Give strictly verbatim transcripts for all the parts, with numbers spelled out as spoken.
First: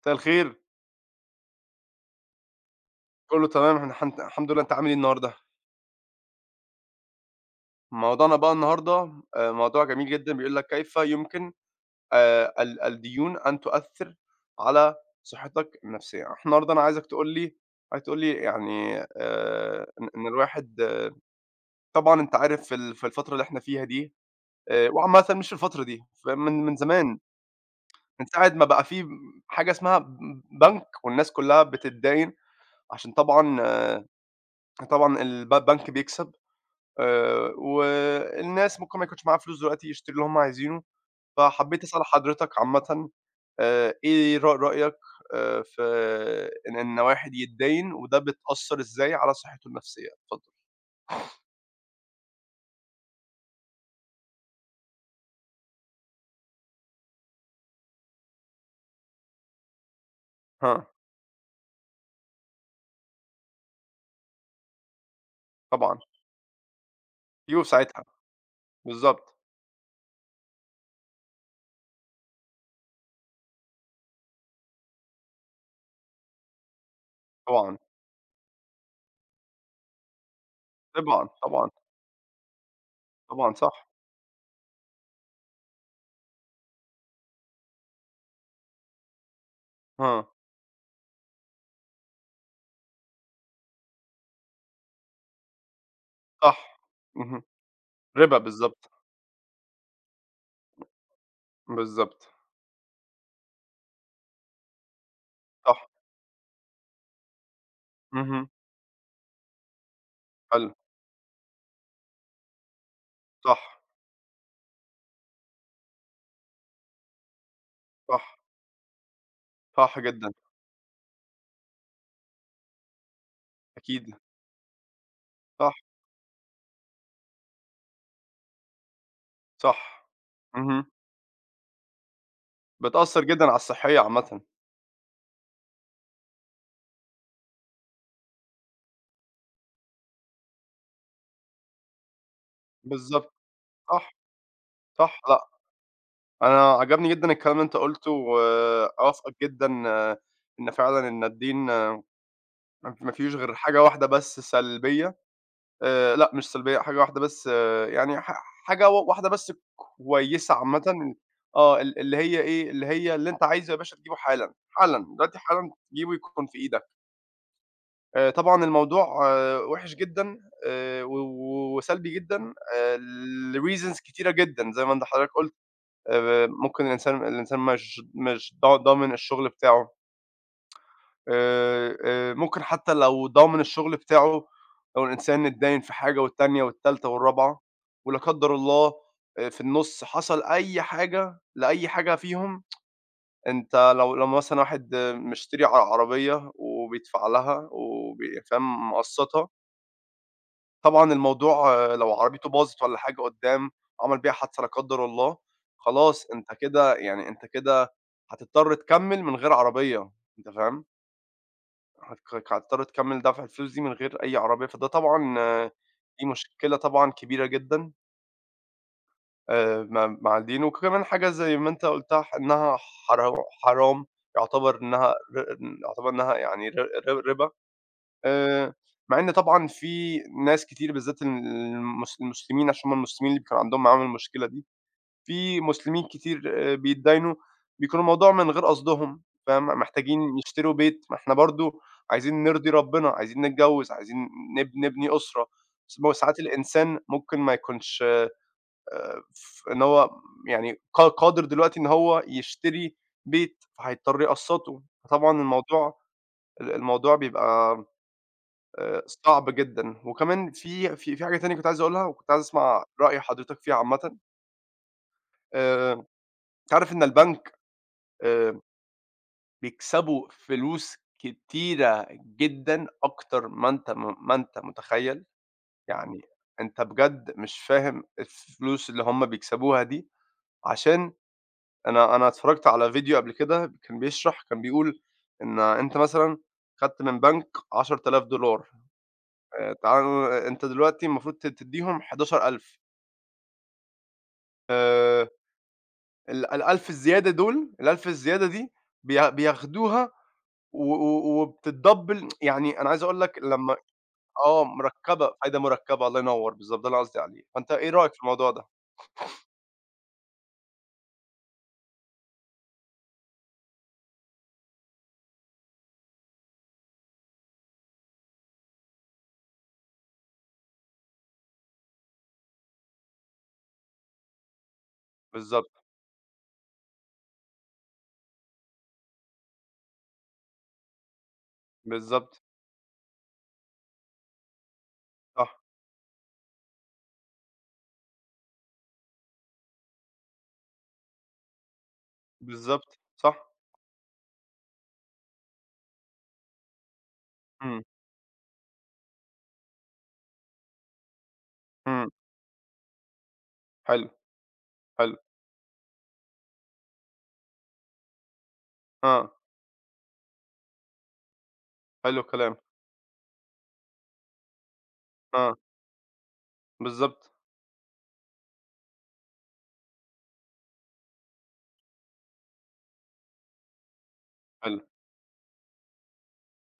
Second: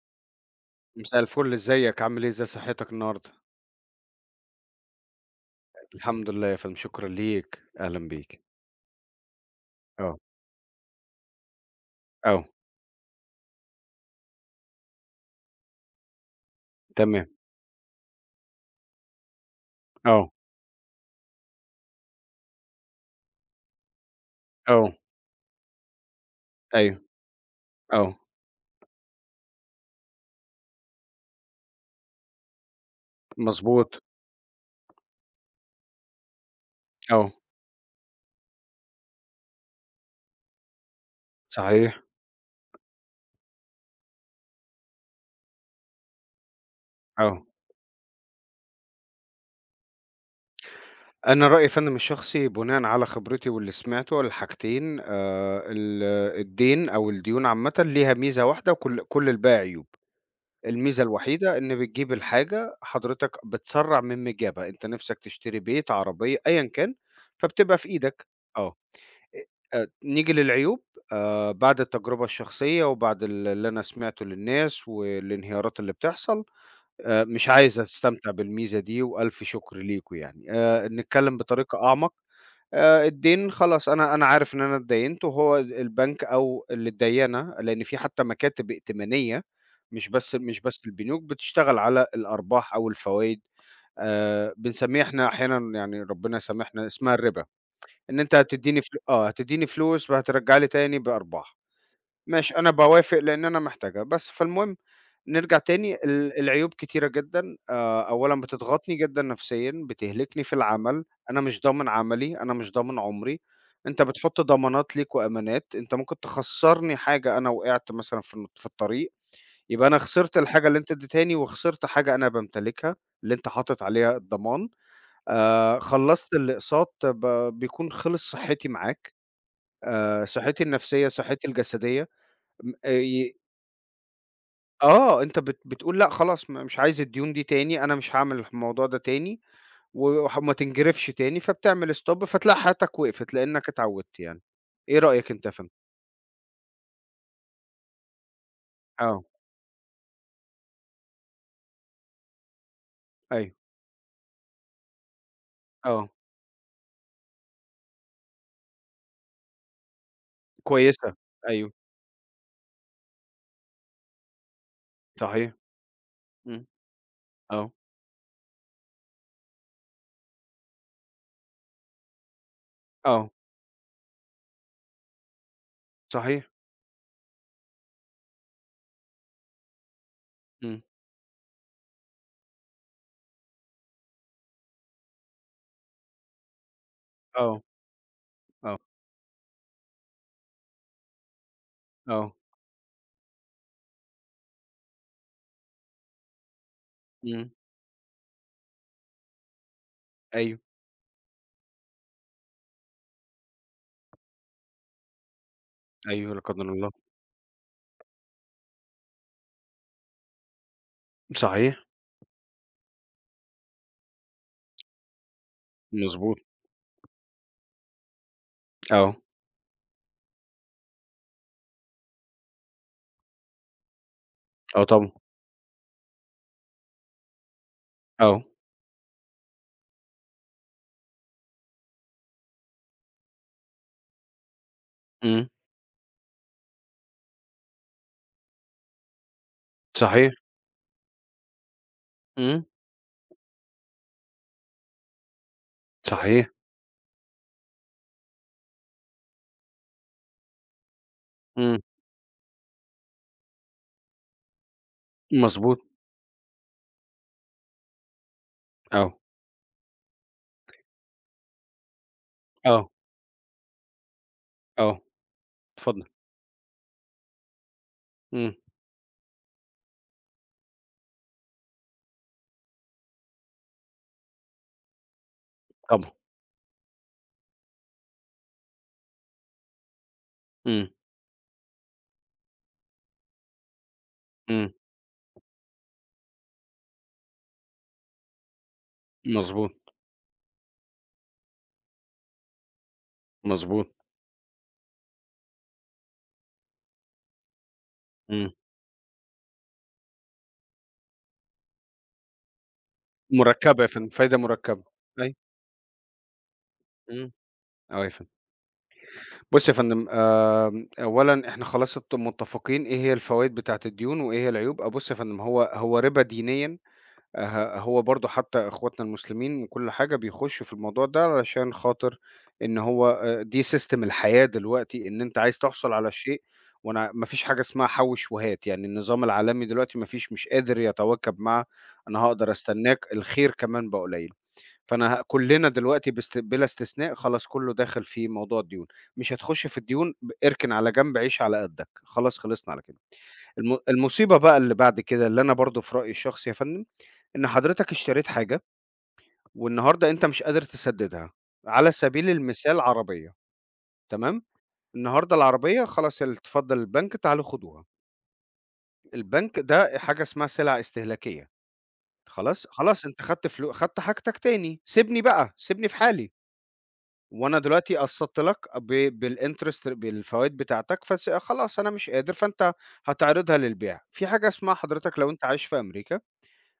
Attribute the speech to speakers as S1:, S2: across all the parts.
S1: مساء الخير.
S2: مساء الفل، إزيك عامل إيه، إزاي صحتك النهارده؟
S1: كله تمام، إحنا حن الحمد لله. أنت عامل إيه النهارده؟
S2: الحمد لله يا فندم، شكرًا ليك، أهلًا
S1: موضوعنا
S2: بيك.
S1: بقى النهارده آآ موضوع جميل
S2: آه،
S1: جدًا، بيقول لك كيف يمكن
S2: آه،
S1: آآ ال الديون أن تؤثر على صحتك النفسية؟ إحنا النهارده أنا عايزك
S2: تمام،
S1: تقول لي، عايزك تقول لي يعني آآ إن إن
S2: آه،
S1: الواحد آه، طبعًا أنت عارف في ال في الفترة اللي إحنا فيها دي، آآ
S2: آه،
S1: وعامةً مش في الفترة دي، فمن من من
S2: أيوه،
S1: زمان،
S2: آه،
S1: من ساعة ما بقى في حاجة اسمها ب بنك، والناس كلها بتتداين عشان طبعًا،
S2: مضبوط،
S1: طبعًا الب بنك بيكسب.
S2: آه،
S1: آآ والناس ممكن ما يكونش معاها فلوس دلوقتي يشتروا اللي هم عايزينه. فحبيت أسأل
S2: صحيح،
S1: حضرتك عامةً آآ إيه رأ رأيك آآ في إن إن واحد
S2: آه.
S1: يتداين، وده بتأثّر إزاي على صحته النفسية؟ اتفضل.
S2: أنا رأيي يا فندم الشخصي بناءً على خبرتي واللي سمعته الحاجتين، آآ، ال الدين أو الديون عامةً ليها ميزة واحدة وكل كل الباقي عيوب.
S1: ها،
S2: الميزة الوحيدة إن بتجيب الحاجة، حضرتك بتسرّع من إجابة، أنت نِفْسك تشتري بيت،
S1: طبعًا،
S2: عربية، أيًا كان،
S1: ييو في
S2: فبتبقى في
S1: ساعتها،
S2: إيدك. آه.
S1: بالضبط،
S2: آآ نيجي للعيوب، آآ بعد التجربة الشخصية وبعد ال اللي أنا سمعته للناس والانهيارات اللي بتحصل. آآ مش
S1: طبعًا،
S2: عايز أستمتع بالميزة دي وألف شكر ليكم يعني. آآ
S1: طبعًا،
S2: نتكلم
S1: طبعًا،
S2: بطريقة أعمق. آآ الدين
S1: طبعًا، صح،
S2: خلاص أنا أنا عارف إن أنا اتديّنت وهو ال البنك أو اللي اتديّنة، لإن في حتى مكاتب ائتمانية. مش
S1: ها،
S2: بس مش بس البنوك بتشتغل على الأرباح أو الفوايد. آآ بنسميها إحنا أحيانًا، يعني ربنا
S1: صح،
S2: يسامحنا، اسمها
S1: اهم،
S2: الربا. إن أنت
S1: ربا
S2: هتدّيني
S1: بالضبط،
S2: فل آه، هتدّيني فلوس وهترجّع لي تاني بأرباح.
S1: بالضبط،
S2: ماشي، أنا باوافق لإن أنا محتاجها، بس فالمهم نرجع
S1: صح،
S2: تاني، ال العيوب كتيرة جدًا. آآ، أولًا
S1: اهم،
S2: بتضغطني جدًا نفسيًا، بتهلكني في
S1: حلو،
S2: العمل، أنا مش ضامن عملي، أنا مش ضامن عمري.
S1: صح،
S2: أنت بتحط ضمانات ليك وأمانات، أنت ممكن تخسّرني حاجة، أنا وقعت مثلًا في
S1: صح،
S2: الن في الطريق، يبقى أنا
S1: صح جدًا،
S2: خسرت الحاجة اللي أنت ادّيتهاني وخسرت حاجة أنا بامتلكها، اللي أنت حاطط
S1: أكيد،
S2: عليها الضمان.
S1: صح،
S2: آآ، خلّصت اللي أقساط ب بيكون خلص صحّتي معاك.
S1: صح،
S2: آآ صحّتي
S1: اهم،
S2: النفسية، صحّتي الجسدية، م آآ
S1: بتأثّر
S2: ي
S1: جدًا على الصحية عامةً،
S2: آه. أنت بت بتقول لأ، خلاص م مش عايز الديون دي تاني، أنا مش هاعمل الموضوع ده تاني، وح وما تنجرفش تاني، فبتعمل stop فتلاقي حياتك وقفت
S1: بالضبط.
S2: لإنك
S1: صح،
S2: اتعودت يعني. إيه
S1: صح،
S2: رأيك أنت
S1: لأ،
S2: يا فندم؟
S1: أنا عجبني جدًا الكلام اللي أنت قُلته،
S2: آه،
S1: وأوافقك جدًا آه، إن فعلًا إن الدين ما ما فيهوش
S2: أيوه،
S1: غير حاجة واحدة بس سلبية،
S2: آه،
S1: آآ، لأ مش سلبية، حاجة واحدة بس آه، يعني ح حاجة و واحدة بس كويسة
S2: كويسة،
S1: عامةً،
S2: أيوه،
S1: آه، ال اللي هي إيه، اللي هي اللي أنت عايزه يا باشا تجيبه حالًا، حالًا، دلوقتي
S2: صحيح،
S1: حالًا تجيبه يكون في
S2: إمم،
S1: إيدك.
S2: آه،
S1: آآ، طبعًا الموضوع آه، وِحِش جدًا، آآ، و و وسلبي جدًا، آآ،
S2: آه،
S1: لreasons كتيرة جدًا زي ما أنت حضرتك قُلت. آآ
S2: صحيح،
S1: ممكن الإنسان الإنسان مش مش ضا ضامن الشغل بتاعه.
S2: إمم،
S1: آآ آآ ممكن حتى لو ضامن الشغل بتاعه، لو الإنسان اتداين في حاجة والتانية والتالتة والرابعة،
S2: آه،
S1: ولا قدّر
S2: آه،
S1: الله آآ في النُص حصل أي حاجة لأي حاجة
S2: آه،
S1: فيهم. أنت لو لو مثلًا واحد آه، مشتري ع عربية وبيدفع
S2: إمم،
S1: لها، وب فاهم، مقسّطها.
S2: أيوه،
S1: طبعًا الموضوع آه، لو عربيته باظت والّا حاجة قدّام، عمل بيها حادثة لا قدّر الله، خلاص
S2: أيوه، لا
S1: أنت
S2: قدر الله،
S1: كده، يعني أنت كده هتضطر تكمّل من غير عربية. أنت فاهم؟
S2: صحيح،
S1: هتك هتضطر تكمّل دفع الفلوس دي من غير أي عربية. فده طبعًا آه، دي
S2: مضبوط،
S1: مشكلة طبعًا كبيرة جدًا،
S2: آه،
S1: آآ، مع مع الدين. وكمان حاجة زي ما أنت قُلتها، ح إنها حرا حرام، يعتبر
S2: آه طبعًا،
S1: إنها ر يعتبر إنها يعني ر ر رِبا.
S2: آه،
S1: آآ، مع إن طبعًا في ناس كتير، بالذات المس المسلمين، عشان هُم المسلمين اللي كان عندهم معاهم المشكلة دي.
S2: إمم،
S1: في مسلمين كتير آه، بيتداينوا. بيكون الموضوع من غير قصدهم، فاهم،
S2: صحيح،
S1: محتاجين يشتروا بيت، ما إحنا برضه عايزين
S2: إمم،
S1: نرضي ربنا، عايزين نتجوّز، عايزين نب نبني أسرة. س ما هو ساعات
S2: صحيح،
S1: الإنسان ممكن ما يكونش آآ، ف إن هو يعني ق قادر
S2: إمم.
S1: دلوقتي إن هو يشتري بيت، فهيضطر يقسّطه. فطبعًا
S2: مضبوط،
S1: الموضوع، ال الموضوع بيبقى آآ
S2: آه،
S1: صعب جدًا. وكمان في في في حاجة تانية كنت عايز أقولها، وكنت عايز أسمع
S2: آه،
S1: رأي حضرتك فيها عامةً.
S2: آه،
S1: آآ
S2: اتفضل،
S1: أنت عارف إن البنك
S2: إمم،
S1: آآ بيكسبوا فلوس كتيرة جدًا أكتر ما أنت م ما أنت متخيّل.
S2: طبعًا،
S1: يعني أنت بجد مش فاهم الفلوس اللي هُم بيكسبوها دي.
S2: إمم،
S1: عشان أنا أنا اتفرّجت على فيديو قبل كده كان بيشرح، كان
S2: إمم،
S1: بيقول إن أنت مثلًا خدت من بنك عشرة آلاف دولار.
S2: مضبوط،
S1: آآ تعال، أنت دلوقتي المفروض ت تدّيهم حداشر ألف دولار.
S2: مضبوط،
S1: آآ ال ال1000 الزيادة دول، ال1000 الزيادة
S2: إمم،
S1: دي بي بياخدوها و و وبتتدبّل. يعني أنا عايز أقول لك لمّا
S2: مركّبة يا فندم، فايدة
S1: آه،
S2: مركّبة،
S1: مركّبة،
S2: أيوه،
S1: فايدة مركّبة، الله ينوّر، بالضبط، ده اللي قصدي
S2: إمم،
S1: عليه. فأنت إيه
S2: آه يا
S1: رأيك في
S2: فندم.
S1: الموضوع ده؟
S2: بُص يا فندم، آمم، أولًا إحنا خلاص ات متفقين إيه هي الفوايد بتاعة الديون وإيه هي العيوب. أ بُص يا فندم، هو هو رِبا دينيًا. ه هو برضه حتى إخواتنا المسلمين وكل حاجة بيخشوا في الموضوع ده علشان خاطر إن هو، آآ دي system الحياة دلوقتي، إن أنت عايز
S1: بالضبط،
S2: تحصل على شيء، وأنا ما فيش حاجة اسمها حوِّش وهات، يعني النظام العالمي دلوقتي ما فيش، مش قادر يتواكب مع أنا
S1: بالضبط،
S2: هاقدر أستناك، الخير كمان بقى قليل. فأنا ه
S1: صح،
S2: كلنا دلوقتي باست بلا استثناء، خلاص كله داخل في موضوع الديون. مش هتخش في الديون، ب اركن على جنب، عيش على قدك، خلاص خلصنا على كده.
S1: بالضبط، صح،
S2: الم المصيبة بقى اللي بعد كده، اللي أنا برضه في رأيي الشخصي يا فندم، إن
S1: إمم،
S2: حضرتك اشتريت حاجة والنهارده أنت مش قادر تسدّدها، على
S1: إمم،
S2: سبيل المثال عربية،
S1: حلو،
S2: تمام.
S1: حلو،
S2: النهارده العربية خلاص، ال اتفضل البنك تعالوا خدوها.
S1: آه،
S2: البنك ده حاجة اسمها سلع استهلاكية،
S1: حلو الكلام،
S2: خلاص، خلاص أنت خدت فلو خدت حاجتك تاني، سيبني بقى،
S1: آه،
S2: سيبني في حالي،
S1: بالضبط،
S2: وأنا دلوقتي قسطت لك، ب بالinterest بالفوايد بتاعتك، فس خلاص أنا مش قادر، فأنت هتعرضها للبيع. في حاجة اسمها،
S1: حلو،
S2: حضرتك لو أنت عايش في أمريكا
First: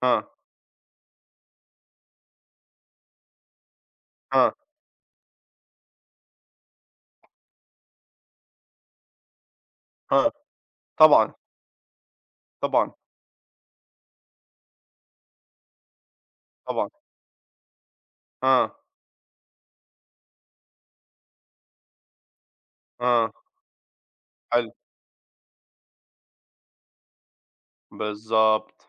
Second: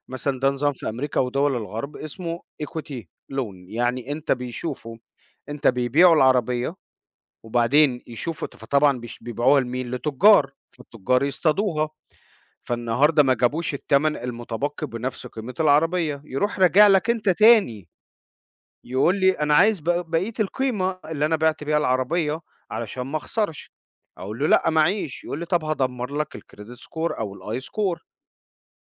S1: آه،
S2: مثلًا، ده نظام في أمريكا ودول الغرب اسمه equity loan، يعني أنت
S1: آه،
S2: بيشوفوا أنت بيبيعوا العربية وبعدين يشوفوا ت فطبعًا بيش بيبيعوها لمين،
S1: آه،
S2: لتُجّار، فالتُجّار
S1: طبعًا،
S2: يصطادوها.
S1: طبعًا،
S2: فالنهارده ما جابوش التمن المتبقي بنفس قيمة العربية، يروح راجع
S1: طبعًا،
S2: لك أنت تاني
S1: آه،
S2: يقول لي أنا عايز بق بقية القيمة اللي أنا بِعت بيها العربية علشان ما
S1: آه،
S2: أخسرش، أقول له لأ
S1: حلو،
S2: معيش، يقول لي طب هادمّر لك الcredit score أو الI score.
S1: بالضبط،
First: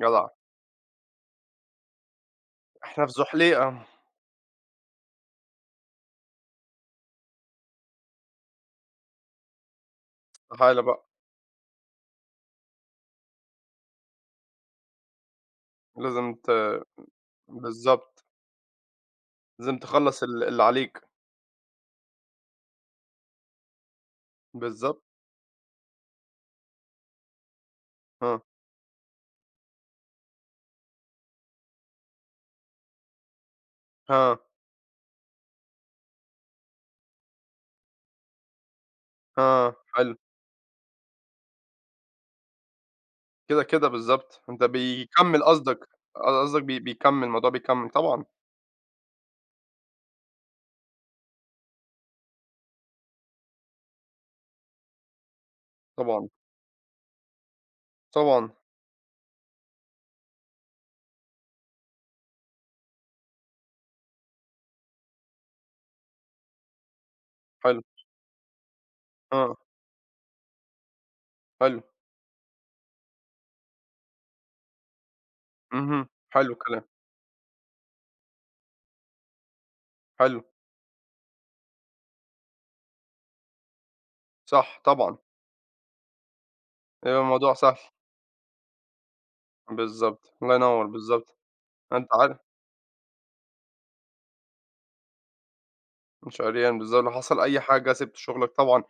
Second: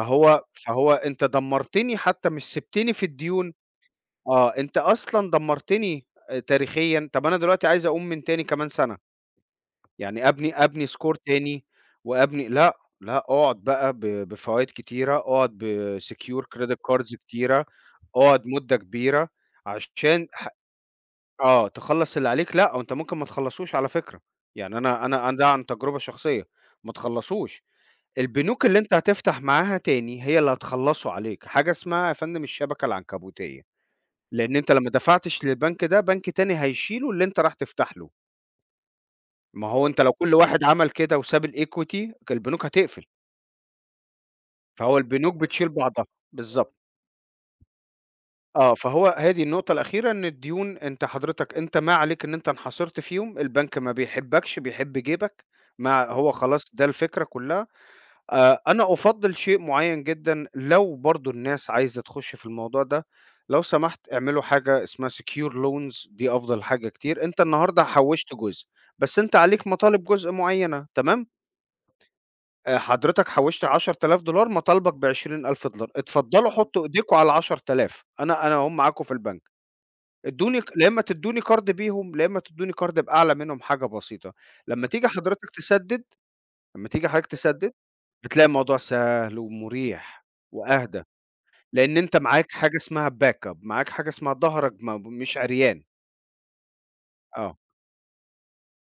S1: جدع،
S2: فهو أنت دمّرتني حتى مش سِبتني في
S1: إحنا في
S2: الديون.
S1: زحليقة،
S2: آه، أنت أصلًا دمّرتني آآ تاريخيًا. طَب أنا دلوقتي عايز أقوم من تاني كمان سَنة، يعني أبني
S1: تعالَ
S2: أبني
S1: بقى،
S2: score تاني وأبني، لأ، لأ، اقعد بقى ب بفوايد كتيرة، اقعد
S1: لازم
S2: بsecure
S1: ت
S2: credit cards كتيرة،
S1: بالضبط،
S2: اقعد مدة كبيرة
S1: لازم تخلّص
S2: عشان
S1: ال
S2: ح
S1: اللي عليك،
S2: آه، تخلّص اللي عليك، لأ، وأنت ممكن ما تخلّصوش على فكرة، يعني
S1: بالضبط،
S2: أنا أنا أنا ده عن تجربة شخصية، ما تخلّصوش.
S1: آه،
S2: البنوك اللي أنت هتفتح معاها تاني هي اللي هتخلّصوا عليك، حاجة اسمها يا فندم الشبكة العنكبوتية،
S1: آه،
S2: لإن أنت لو ما دفعتش للبنك ده، بنك تاني هيشيله اللي أنت رايح تفتح له، ما
S1: آه،
S2: هو أنت لو
S1: حلو،
S2: كل واحد عمل كده وساب الequity ك البنوك هتقفل،
S1: كده، كده بالضبط، أنت
S2: فهو البنوك
S1: بيكمّل
S2: بتشيل
S1: قصدك،
S2: بعضها،
S1: ق قصدك
S2: بالضبط.
S1: بي بيكمّل الموضوع بيكمّل، طبعًا،
S2: آه، فهو هي دي النقطة الأخيرة، إن الديون أنت حضرتك، أنت ما عليك إن أنت انحصرت فيهم، البنك ما بيحبكش، بيحب جيبك، ما
S1: طبعًا،
S2: هو خلاص ده الفكرة كلها.
S1: طبعًا،
S2: آآ أنا أُفضّل شيء معيّن جدًا، لو برضه الناس عايزة تخُش في الموضوع ده، لو سمحت اعملوا حاجة اسمها secure loans، دي أفضل حاجة كتير. أنت
S1: حلو،
S2: النهارده حوّشت جزء، بس أنت
S1: آه،
S2: عليك مطالب جزء معيّنة، تمام؟
S1: حلو،
S2: آآ حضرتك حوّشت عشرة آلاف$، مطالبك ب20.000$،
S1: اهم،
S2: اتفضّلوا
S1: حلو
S2: حُطّوا
S1: الكلام،
S2: إيديكم على ال10.000، أنا أنا أهُم معاكم في البنك،
S1: حلو،
S2: ادّوني ك لا إمّا تدّوني كارد بيهم، لا إمّا تدّوني كارد بأعلى منهم حاجة بسيطة،
S1: صح
S2: لمّا تيجي
S1: طبعًا،
S2: حضرتك تسدّد لمّا تيجي
S1: يبقى
S2: حضرتك
S1: الموضوع
S2: تسدّد
S1: سهل،
S2: بتلاقي الموضوع سهل ومريح
S1: بالضبط، الله ينوّر،
S2: وأهدى،
S1: بالضبط،
S2: لإن
S1: أنت
S2: أنت
S1: عارف،
S2: معاك حاجة اسمها backup، معاك حاجة اسمها ضهرك ما مش عريان.
S1: مش عريان، بالضبط، لو حصل
S2: آه،
S1: أي حاجة سِبت شغلك طبعًا.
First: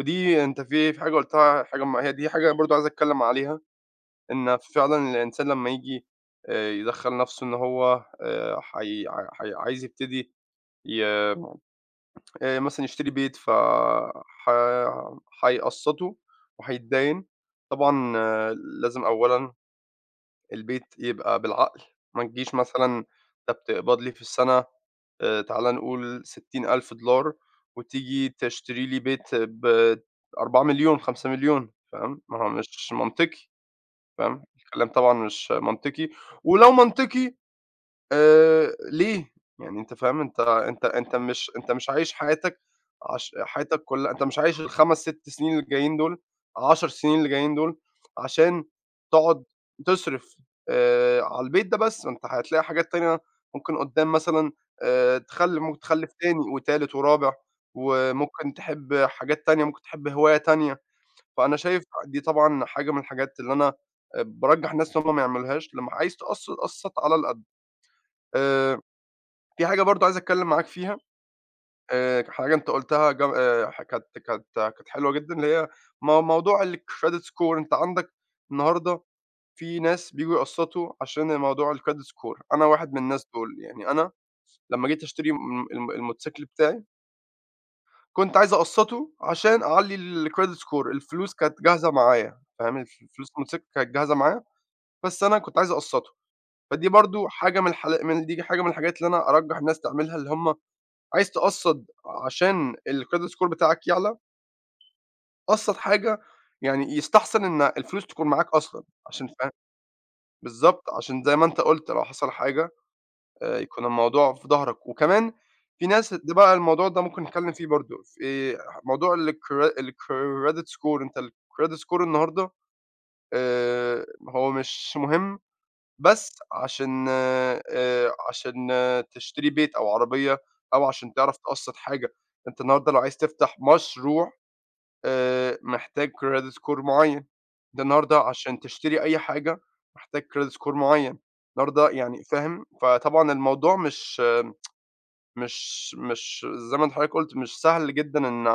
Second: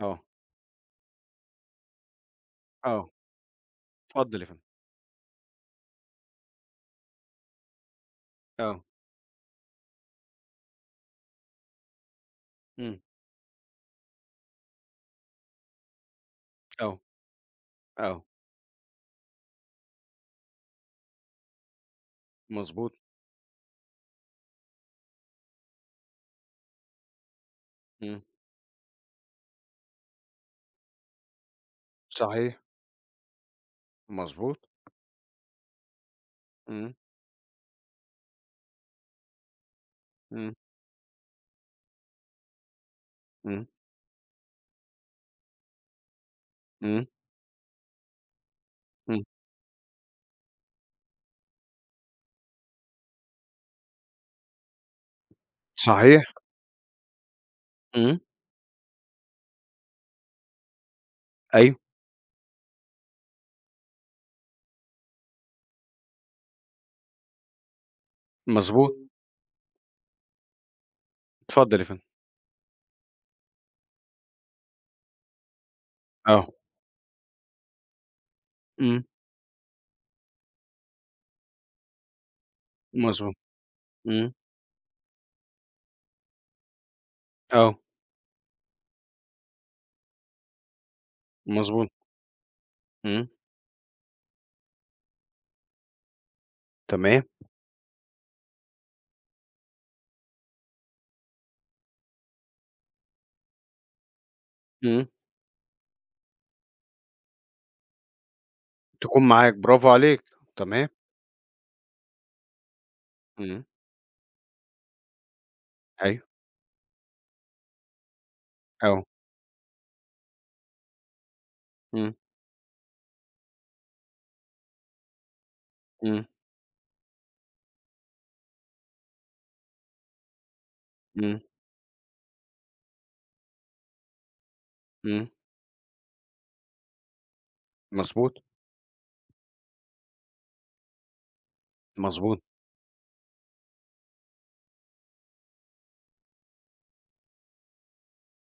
S2: آه،
S1: أنت في في حاجة قُلتها، حاجة م هي دي حاجة برضه عايز
S2: آه،
S1: أتكلّم عليها.
S2: اتفضل يا
S1: إن
S2: فندم.
S1: فعلًا الإنسان لمّا ييجي آآ يدخّل نَفْسه إن هو آآ
S2: آه،
S1: حي حي عايز يبتدي، ي آآ مثلًا
S2: إمم،
S1: يشتري بيت، ف ح هيقسّطه
S2: آه،
S1: وهيتداين. طبعًا
S2: آه،
S1: آه، لازم أولًا البيت يبقى بالعقل. ما تجيش
S2: مضبوط،
S1: مثلًا "طَب تقبض لي في السَنة آآ تعالَ نقول ستين ألف دولار
S2: إمم،
S1: وتيجي تشتري لي بيت ب4.500.000"، فاهم؟ ما هو
S2: صحيح،
S1: مش منطقي. فاهم،
S2: مضبوط،
S1: الكلام طبعًا مش منطقي. ولو
S2: إمم،
S1: منطقي آآ ليه؟ يعني أنت فاهم، أنت
S2: إمم،
S1: أنت أنت مش، أنت مش عايش حياتك. عش
S2: إمم،
S1: حياتك كلها، أنت مش عايش الخمس، ست سنين اللي جايين دول، عشر
S2: إمم،
S1: سنين اللي جايين دول، عشان
S2: إمم،
S1: تقعد تصرف آآ على البيت ده بس. ما أنت هتلاقي حاجات تانية ممكن قدّام مثلًا آآ تخلّف، ممكن تخلّف
S2: صحيح،
S1: تاني، وتالت، ورابع،
S2: إمم،
S1: وممكن تحب حاجات تانية، ممكن تحب هواية تانية. فأنا
S2: أيوه،
S1: شايف دي طبعًا حاجة من الحاجات اللي أنا آآ بارجّح الناس إن هم ما يعملوهاش. لمّا عايز تقسّط، قسّط على القد. آآ
S2: مضبوط،
S1: في حاجة برضه عايز أتكلّم معاك فيها.
S2: اتفضل يا فندم.
S1: آآ حاجة أنت قُلتها ج آآ ح كانت كانت كانت حلوة جدًا، اللي هي مو
S2: آه،
S1: موضوع الcredit score. أنت عندك النهارده
S2: إمم،
S1: في ناس بييجوا يقسّطوا عشان موضوع الcredit score. أنا واحد من الناس
S2: مضبوط،
S1: دول. يعني أنا
S2: إمم،
S1: لمّا جيت أشتري، م الم الموتوسيكل بتاعي،
S2: آه،
S1: كنت عايز أقسّطه عشان أعلّي الcredit score. الفلوس كانت
S2: مضبوط،
S1: جاهزة معايا، فاهم؟ الف
S2: إمم،
S1: فلوس الموتوسيكل كانت جاهزة معايا، بس أنا كنت عايز أقسّطه. فدي
S2: تمام،
S1: برضه حاجة من الحالا من دي حاجة من الحاجات اللي أنا أرجّح الناس تعملها. اللي هم عايز تقسّط عشان الcredit score بتاعك يعلى،
S2: إمم،
S1: قسّط حاجة، يعني يستحسن إن الفلوس تكون معاك أصلًا.
S2: تكون
S1: عشان فاهم،
S2: معاك برافو عليك، تمام،
S1: بالضبط، عشان زي ما أنت قُلت لو حصل حاجة آآ،
S2: إمم،
S1: يكون الموضوع في ضهرك. وكمان في ناس،
S2: أيوه،
S1: ده بقى الموضوع ده ممكن نتكلّم فيه برضه، في
S2: آه،
S1: موضوع الcre الcredit score. أنت الcredit score
S2: إمم،
S1: النهارده آآ، هو مش مهم
S2: إمم.
S1: بس عشان آآ عشان آه، تشتري بيت أو عربية أو عشان تعرف
S2: إمم،
S1: تقسّط حاجة. أنت النهارده لو عايز تفتح مشروع،
S2: إمم،
S1: آآ محتاج credit score معيّن. أنت النهارده
S2: مضبوط،
S1: عشان تشتري أي حاجة محتاج credit score معيّن، النهارده. يعني
S2: مضبوط،
S1: فاهم؟ فطبعًا الموضوع مش مش مش زي ما أنت حضرتك قُلت، مش سهل جدًا إن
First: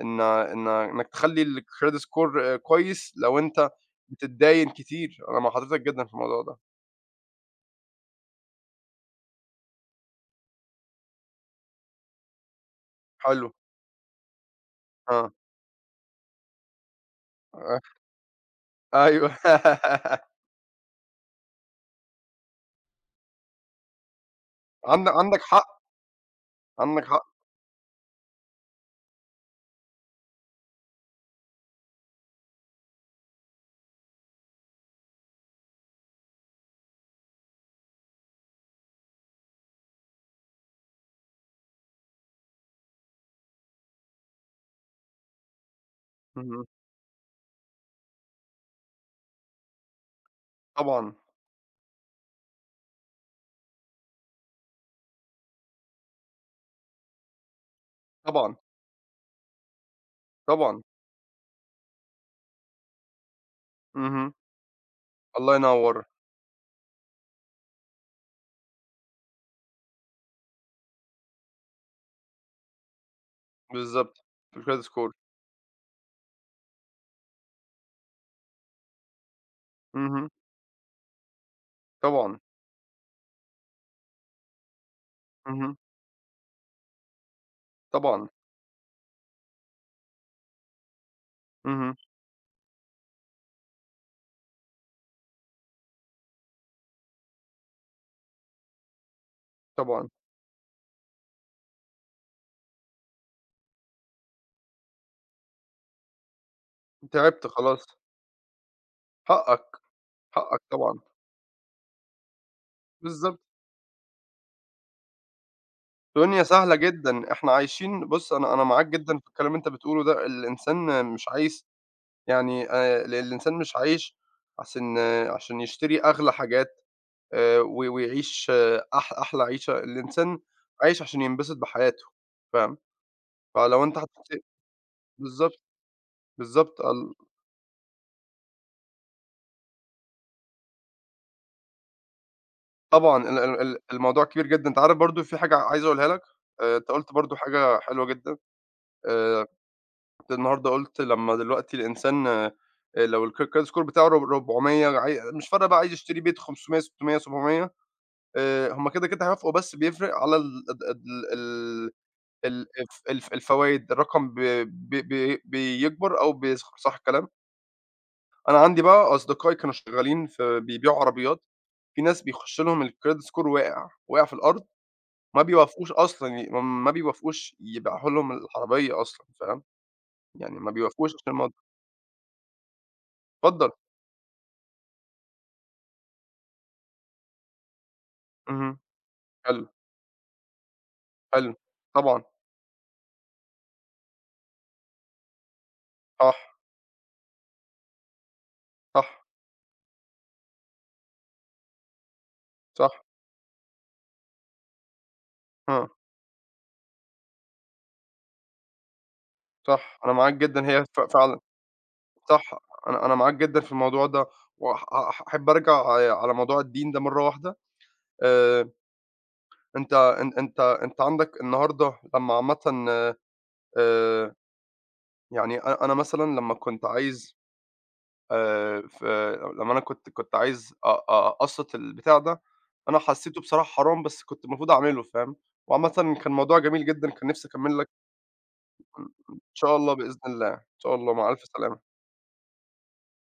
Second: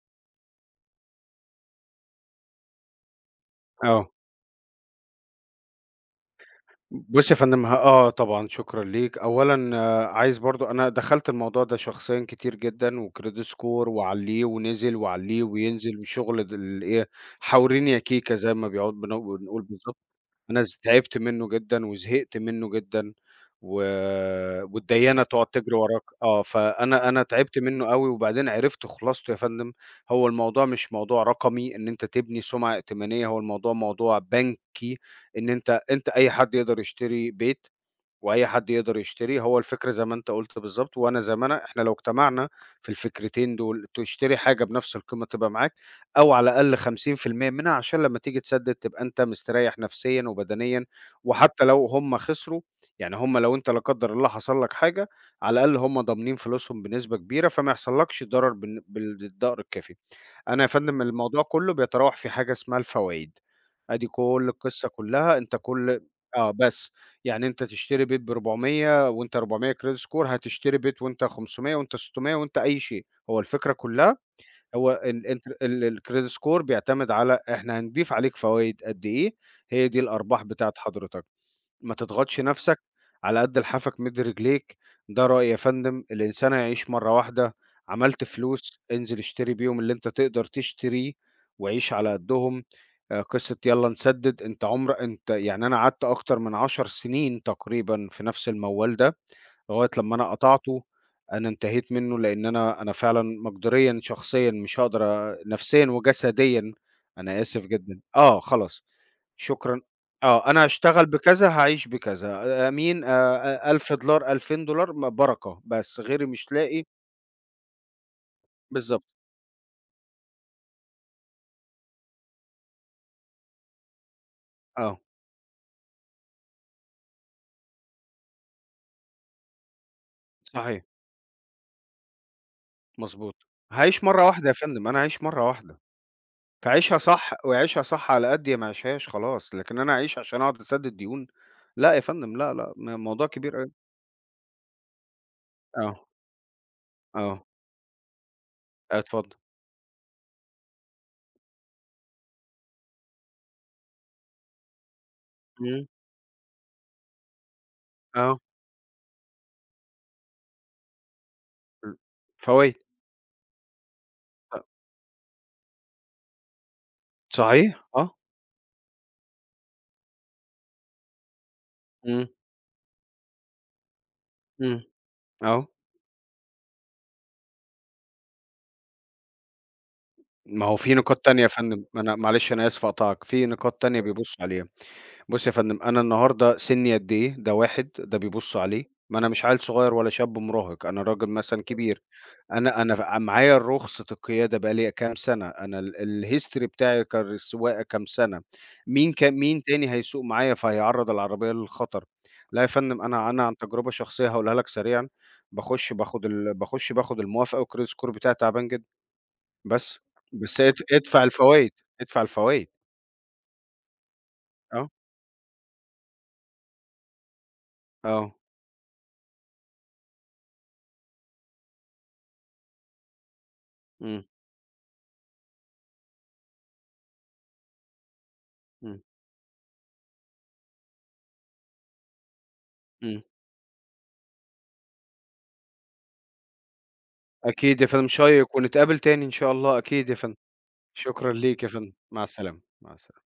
S1: إن إن إنك تخلّي الcredit score كويس لو أنت
S2: آه،
S1: بتتداين كتير. أنا مع حضرتك جدًا في الموضوع ده.
S2: بُص يا فندم ه آه طبعًا شكرًا ليك. أولًا آه، عايز برضه، أنا دخلت الموضوع ده شخصيًا كتير جدًا، وcredit
S1: حلو،
S2: score وعلّيه ونزل
S1: آه.
S2: وعلّيه وينزل وشغل د الإيه، حاوريني يا كيكة زي ما بيقعد،
S1: أيوه.
S2: بنقول بنقول بالضبط. أنا ز تعبت منّه جدًا وزهقت منّه جدًا و
S1: عند
S2: والديّانة
S1: عندك
S2: تقعد
S1: حق،
S2: تجري وراك، آه،
S1: عندك
S2: فأنا أنا
S1: حق.
S2: تعبت منّه أوي وبعدين عرفت خلاصته يا فندم. هو الموضوع مش موضوع رقمي، إن أنت تبني سُمعة ائتمانية، هو الموضوع موضوع بنكي، إن أنت، أنت أي حد يقدر يشتري بيت وأي حد يقدر يشتري، هو الفكرة زي ما أنت قُلت بالضبط، وأنا زي ما أنا، إحنا لو اجتمعنا في الفكرتين دول، تشتري حاجة بنفس القيمة تبقى معاك، أو على
S1: اهم.
S2: الأقل خمسين في المية منها، عشان لمّا تيجي تسدد تبقى أنت مستريّح نفسيًا وبدنيًا،
S1: طبعًا،
S2: وحتى لو هم خسروا، يعني هم لو أنت لا قدر الله حصل لك حاجة، على الأقل هم ضامنين فلوسهم بنسبة كبيرة، فما يحصلكش ضرر
S1: طبعًا،
S2: بالن بالضرر الكافي. أنا يا
S1: طبعًا.
S2: فندم الموضوع كله بيتراوح في حاجة اسمها الفوايد، أدي
S1: اهم.
S2: كل القصة كلها،
S1: الله
S2: أنت كل
S1: ينوّر.
S2: آه بس، يعني أنت تشتري بيت ب400 وأنت أربعمية credit score، هتشتري بيت وأنت خمسمائة وأنت ستمائة وأنت أي شيء، هو الفكرة كلها،
S1: بالضبط. في الcredit
S2: هو
S1: score.
S2: ال أنت ال الcredit score بيعتمد على إحنا هنضيف عليك فوايد قد إيه، هي دي
S1: اهم.
S2: الأرباح بتاعة حضرتك. ما
S1: طبعًا.
S2: تضغطش نفسك، على قد لحافك مد رجليك، ده رأيي يا
S1: اهم.
S2: فندم، الإنسان هيعيش مرّة واحدة، عملت
S1: طبعًا.
S2: فلوس انزل اشتري بيهم اللي أنت تقدر تشتريه وعيش
S1: اهم.
S2: على قدّهم. آآ قصة يالّا نسدد، أنت عمر أنت يعني، أنا قعدت أكتر من عشر سنين تقريبًا في نفس الموال ده، لغاية
S1: طبعًا.
S2: لمّا أنا قطعته، أنا انتهيت منه لإن أنا أنا فعلًا مقدريًا شخصيًا مش هاقدر أ نفسيًا وجسديًا، أنا
S1: تعبت
S2: آسف
S1: خلاص.
S2: جدًا، آه خلاص. شكرًا.
S1: حقك،
S2: آه،
S1: حقك
S2: أنا
S1: طبعًا.
S2: هاشتغل بكذا، هاعيش بكذا، آه، أمين
S1: بالضبط.
S2: آآ، ألف دولار، ألفين دولار، م بركة، بس غيري
S1: الدنيا
S2: مش
S1: سهلة
S2: لاقي
S1: جدًا. إحنا عايشين، بُص، أنا أنا معاك
S2: بالضبط،
S1: جدًا في الكلام اللي أنت بتقوله ده. الإنسان مش عايز يعني آآ ال الإنسان مش عايش عشان،
S2: آه،
S1: عشان يشتري أغلى حاجات. آآ و ويعيش آه، أح أحلى عيشة. الإنسان
S2: صحيح،
S1: عايش عشان ينبسط بحياته، فاهم؟
S2: مضبوط.
S1: فلو أنت
S2: هاعيش مرّة
S1: هتبت
S2: واحدة يا فندم، أنا هاعيش مرّة
S1: بالضبط،
S2: واحدة،
S1: بالضبط
S2: فاعيشها
S1: ال
S2: صح واعيشها صح على قدّي، ما اعيشهاش خلاص، لكن أنا أعيش عشان أقعد أسدد ديون؟ لأ يا فندم، لأ، لأ، م
S1: طبعًا
S2: موضوع
S1: ال ال
S2: كبير أوي.
S1: ال الموضوع كبير جدًا. أنت عارف برضه في حاجة عايز
S2: آه،
S1: أقولها لك. آآ أنت قُلت برضه
S2: آه،
S1: حاجة حلوة جدًا.
S2: اتفضل.
S1: آآ كنت النهارده قُلت لمّا دلوقتي الإنسان آآ لو الك الcredit score بتاعه رب أربعمية، عاي مش فارقة بقى،
S2: إمم،
S1: عايز يشتري بيت خمسمئة، ستمئة، سبعمية.
S2: آه،
S1: آآ هُم كده، كده هيوافقوا بس بيفرق على ال ال ال
S2: ال
S1: ال
S2: فوايد،
S1: الف الف الفوايد، الرقم ب
S2: أ
S1: ب ب بيكبر أو بيصغر. صح الكلام؟
S2: صحيح، آه،
S1: أنا عندي بقى أصدقائي كانوا شغالين في بيبيعوا عربيات. في ناس
S2: إمم،
S1: بيخش لهم الcredit score واقع، واقع في الأرض،
S2: إمم،
S1: ما
S2: آه.
S1: بيوافقوش أصلًا، ي ما ما بيوافقوش يبيعوا لهم العربية أصلًا، فاهم؟ يعني
S2: ما
S1: ما
S2: هو في
S1: بيوافقوش
S2: نقاط
S1: عشان
S2: تانية يا
S1: الموضوع.
S2: فندم، ما أنا معلش أنا آسف أقاطعك، في
S1: اتفضل.
S2: نقاط تانية بيبُصّوا عليها. بُص يا فندم، أنا النهارده سِنّي قد إيه، ده واحد، ده بيبُصّوا
S1: اهم.
S2: عليه، ما أنا مش عيل
S1: حلو،
S2: صغير ولا شاب مراهق، أنا راجل
S1: حلو.
S2: مثلًا كبير.
S1: طبعًا.
S2: أنا أنا ف معايا رخصة القيادة بقى ليّا كام سَنة، أنا ال
S1: صح،
S2: الhistory بتاعي كر السواقة كام سَنة. مين ك
S1: صح،
S2: مين تاني هيسوق معايا فهيعرّض العربية للخطر؟ لا يا فندم،
S1: صح،
S2: أنا أنا عن تجربة شخصية هاقولها لك سريعًا.
S1: آه،
S2: باخُش باخد ال باخُش باخد الموافقة، وcredit score بتاعي تعبان جدًا، بس.
S1: صح. أنا معاك
S2: بس،
S1: جدًا،
S2: اد
S1: هي ف
S2: ادفع
S1: فعلًا
S2: الفوايد، ادفع
S1: صح.
S2: الفوايد،
S1: أنا أنا معاك جدًا في الموضوع ده. وأح
S2: آه،
S1: أح أحب أرجع على موضوع الدين ده مرة واحدة.
S2: آه،
S1: آآ أنت أن أنت أنت عندك النهارده لمّا عامةً
S2: إمم،
S1: آآ يعني أ أنا مثلًا لمّا كنت عايز آآ
S2: إمم،
S1: ف لمّا أنا كنت كنت عايز أ أ- أقسّط البتاع ده، أنا
S2: إمم،
S1: حسّيته بصراحة حرام، بس كنت المفروض أعمله، فاهم؟ وعامةً كان موضوع جميل جدًا. كان نِفْسي أكمّل
S2: أكيد يا
S1: لك.
S2: فندم، شايق ونتقابل تاني إن
S1: إن
S2: شاء
S1: شاء
S2: الله،
S1: الله،
S2: أكيد يا
S1: بإذن
S2: فندم.
S1: الله، إن شاء الله مع
S2: شكرًا
S1: ألْف
S2: ليك يا فندم،
S1: سلامة.
S2: مع السلامة، مع السلامة.